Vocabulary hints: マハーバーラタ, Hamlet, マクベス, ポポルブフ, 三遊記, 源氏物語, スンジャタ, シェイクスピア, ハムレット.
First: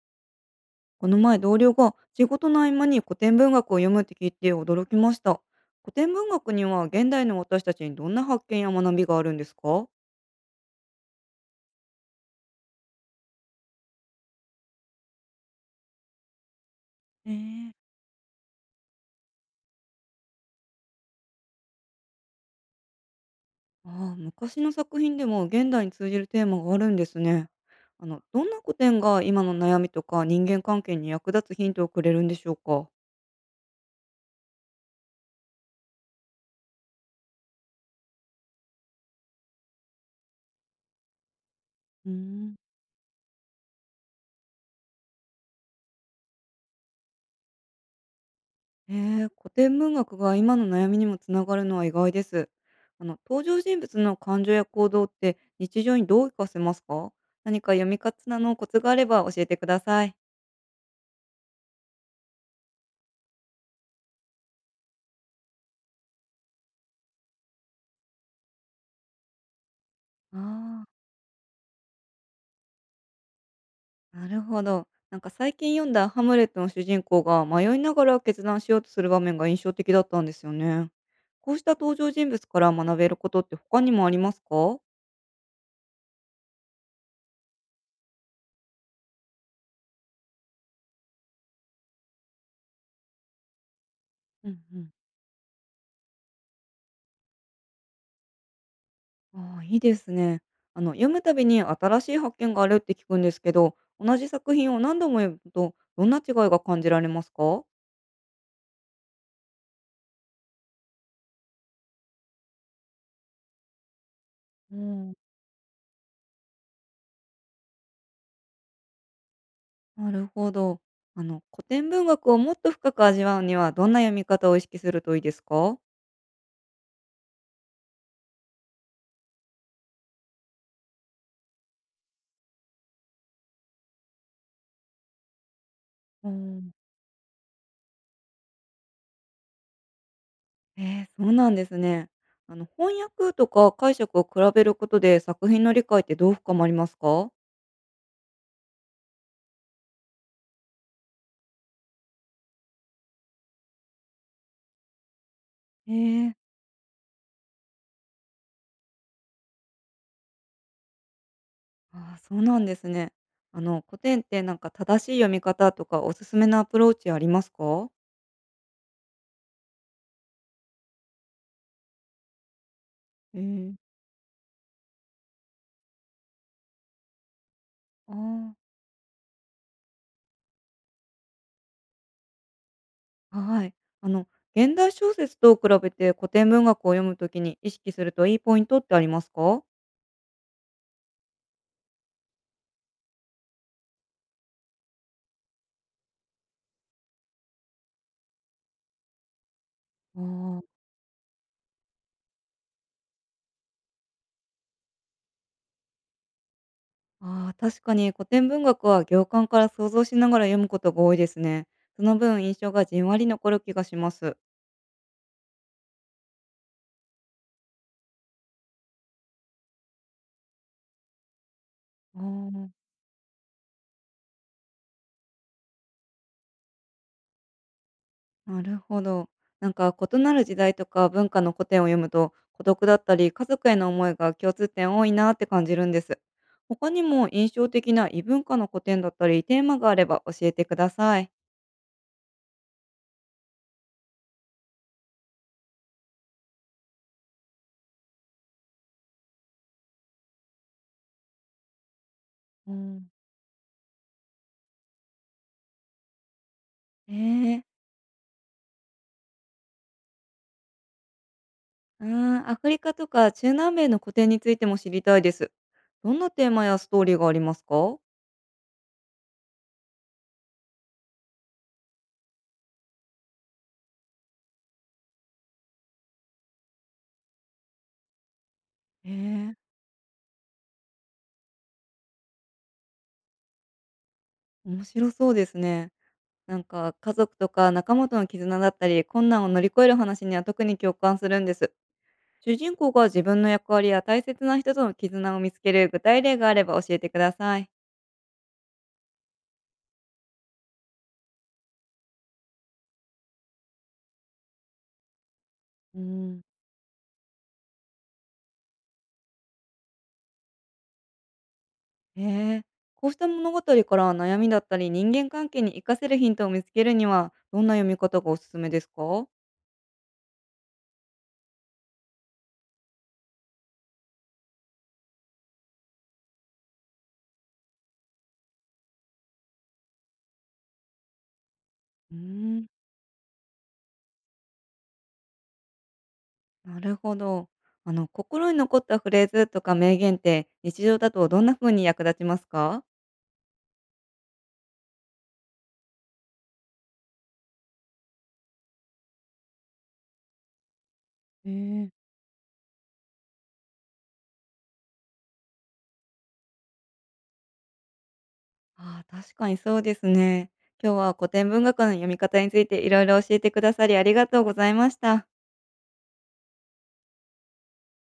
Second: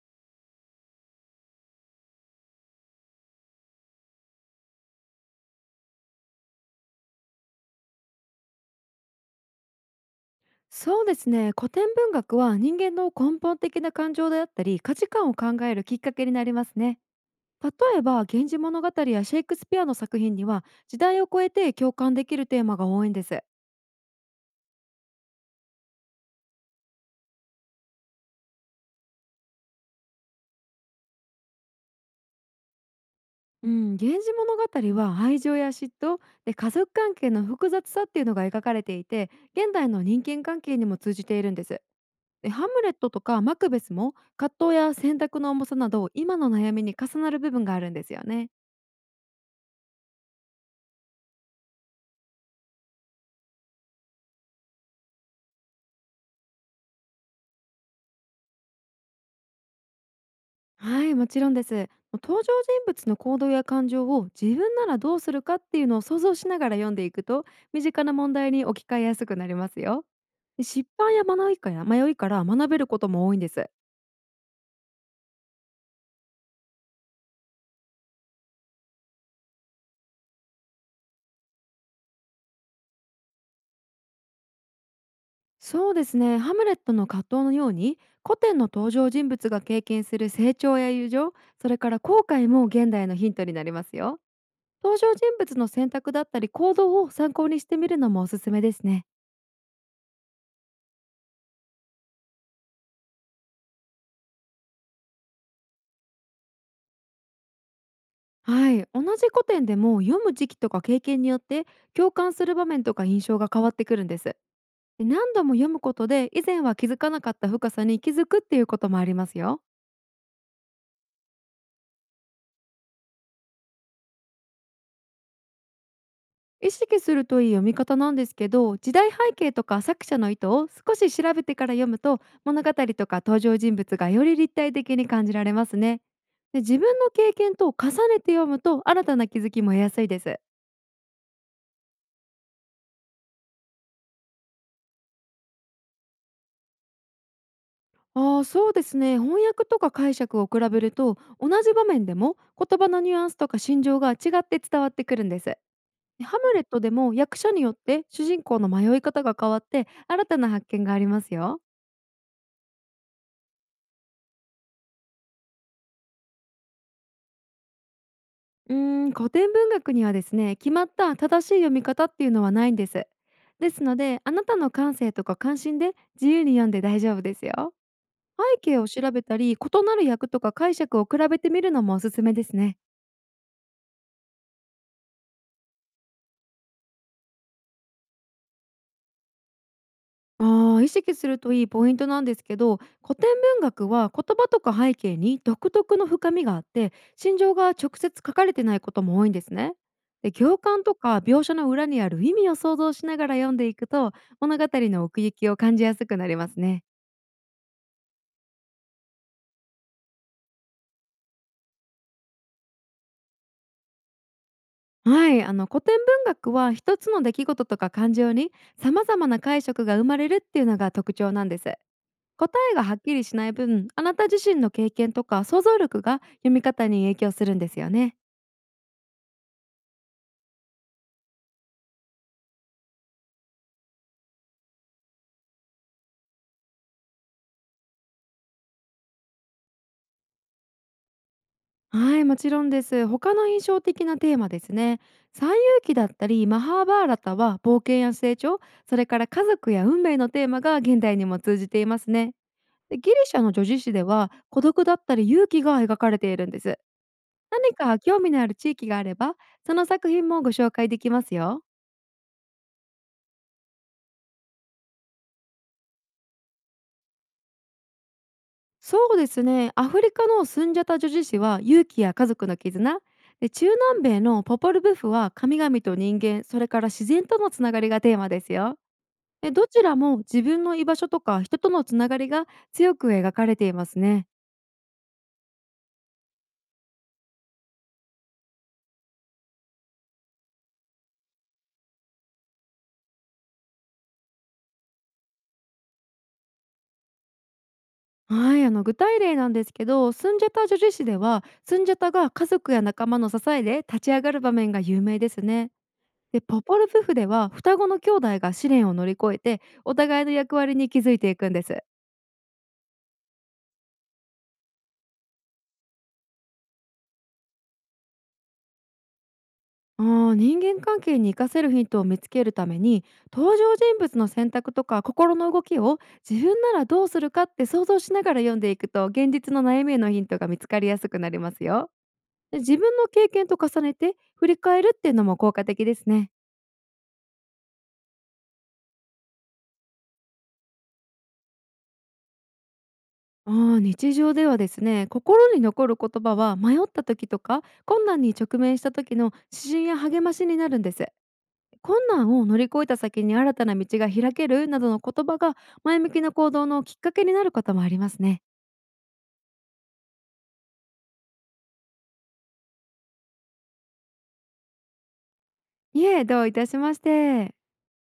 この前同僚が仕事の合間に古典文学を読むって聞いて驚きました。古典文学には現代の私たちにどんな発見や学びがあるんですか？そうですね、古典文学は人間の根本的な感情であったり価値観を考えるきっかけになりますね。えー、例えば「源氏物語」やシェイクスピアの作品には時代を超えて共感できるテーマが多いんです。ああ、昔の作品でも現代に通じるテーマがあるんですね。どんな古典が今の悩みとか人間関係に役立つヒントをくれるんでしょうか？うん、「源氏物語」は愛情や嫉妬で家族関係の複雑さっていうのが描かれていて、現代の人間関係にも通じているんです。うーでん。ハムレットとかマクベスも葛藤や選択の重さなど今の悩みに重なる部分があるんですよね。ええ、古典文学が今の悩みにもつながるのは意外です。登場人物の感情や行動って日常にどう活かせますか？何か読み方のコツがあれば教えてください。はい、もちろんです。もう登場人物の行動や感情を自分ならどうするかっていうのを想像しながら読んでいくと、身近な問題に置き換えやすくなりますよ。であ失あ、敗や迷いから学べることも多いんです。なるほど。なんか最近読んだハムレットの主人公が迷いながら決断しようとする場面が印象的だったんですよね。こうした登場人物から学べることって他にもありますか？そうですね、ハムレットの葛藤のように古典の登場人物が経験する成長や友情、それから後悔も現代のヒントになりますよ。うんうん。登場人物の選択だったり行動を参考にしてみるのもおすすめですね。ああ、いいですね。読むたびに新しい発見があるって聞くんですけど、同じ作品を何度も読むと、どんな違いが感じられますか？はい、同じ古典でも読む時期とか経験によって共感する場面とか印象が変わってくるんです。うでん、何度も読むことで以前は気づかなかった深さに気づくっていうこともありますよ。なるほど。古典文学をもっと深く味わうには、どんな読み方を意識するといいですか？意識するといい読み方なんですけど、時代背景とか作者の意図を少し調べてから読むと物語とか登場人物がより立体的に感じられますね。うでん、自分の経験と重ねて読むと新たな気づきも得やすいです。えー、そうなんですね。翻訳とか解釈を比べることで作品の理解ってどう深まりますか？ああ、そうですね、翻訳とか解釈を比べると同じ場面でも言葉のニュアンスとか心情が違って伝わってくるんです。でえー、ハムレットでも役者によって主人公の迷い方が変わって新たな発見がありますよ。ああ、そうなんですね。古典ってなんか正しい読み方とかおすすめのアプローチありますか？うーん、古典文学にはですね、決まった正しい読み方っていうのはないんです。えですえ、ので、あなたの感性とか関心で自由に読んで大丈夫ですよ。あ背景を調べたり異なる役とか解釈を比べてみるのもおすすめですね。あ、はい。あの、現代小説と比べて古典文学を読むときに意識するといいポイントってありますか？ああ、意識するといいポイントなんですけど、古典文学は言葉とか背景に独特の深みがあって心情が直接書かれてないことも多いんですね。あで行あ、間とか描写の裏にある意味を想像しながら読んでいくと、物語の奥行きを感じやすくなりますね。あー確かに古典文学は行間から想像しながら読むことが多いですね。その分印象がじんわり残る気がします。はい、あの古典文学は一つの出来事とか感情に様々な解釈が生まれるっていうのが特徴なんです。答えあがはっきりしない分、あなた自身の経験とか想像力が読み方に影響するんですよね。あ、なるほど。なんか異なる時代とか文化の古典を読むと、孤独だったり家族への思いが共通点多いなって感じるんです。他にも印象的な異文化の古典だったりテーマがあれば教えてください。はい、もちろんです。他の印象的なテーマですね。三遊記だったり、マハーバーラタは冒険や成長、それから家族や運命のテーマが現代にも通じていますね。うでん。ギリシャの女子誌では孤独だったり勇気が描かれているんです。ええ、何か興味のある地域があれば、その作品もご紹介できますよ。うん、アフリカとか中南米の古典についても知りたいです。どんなテーマやストーリーがありますか？そうですね。アフリカのスンジャタ女子誌は勇気や家族の絆。で中南米のポポルブフは神々と人間、それから自然とのつながりがテーマですよ。えでえ、どちらも自分の居場所とか人とのつながりが強く描かれていますね。面白そうですね。なんか家族とか仲間との絆だったり、困難を乗り越える話には特に共感するんです。主人公が自分の役割や大切な人との絆を見つける具体例があれば教えてください。はい、あの具体例なんですけど、スンジャタ女子誌では、スンジャタが家族や仲間の支えで立ち上がる場面が有名ですね。うで、ん。ポポル夫婦では双子の兄弟が試練を乗り越えて、お互いの役割に気づいていくんです。ええ、こうした物語から悩みだったり人間関係に活かせるヒントを見つけるには、どんな読み方がおすすめですか？人間関係に活かせるヒントを見つけるために、登場人物の選択とか心の動きを自分ならどうするかって想像しながら読んでいくと、現実の悩みへのヒントが見つかりやすくなりますよ。うーでん、自分の経験と重ねて振り返るっていうのも効果的ですね。なるほど。心に残ったフレーズとか名言って、日常だとどんな風に役立ちますか？日常ではですね、心に残る言葉は迷った時とか困難に直面した時の指針や励ましになるんです。ええ。困難を乗り越えた先に新たな道が開けるなどの言葉が前向きな行動のきっかけになることもありますね。ああ、確かにそうですね。今日は古典文学の読み方についていろいろ教えてくださりありがとうございました。いえ、どういたしまして。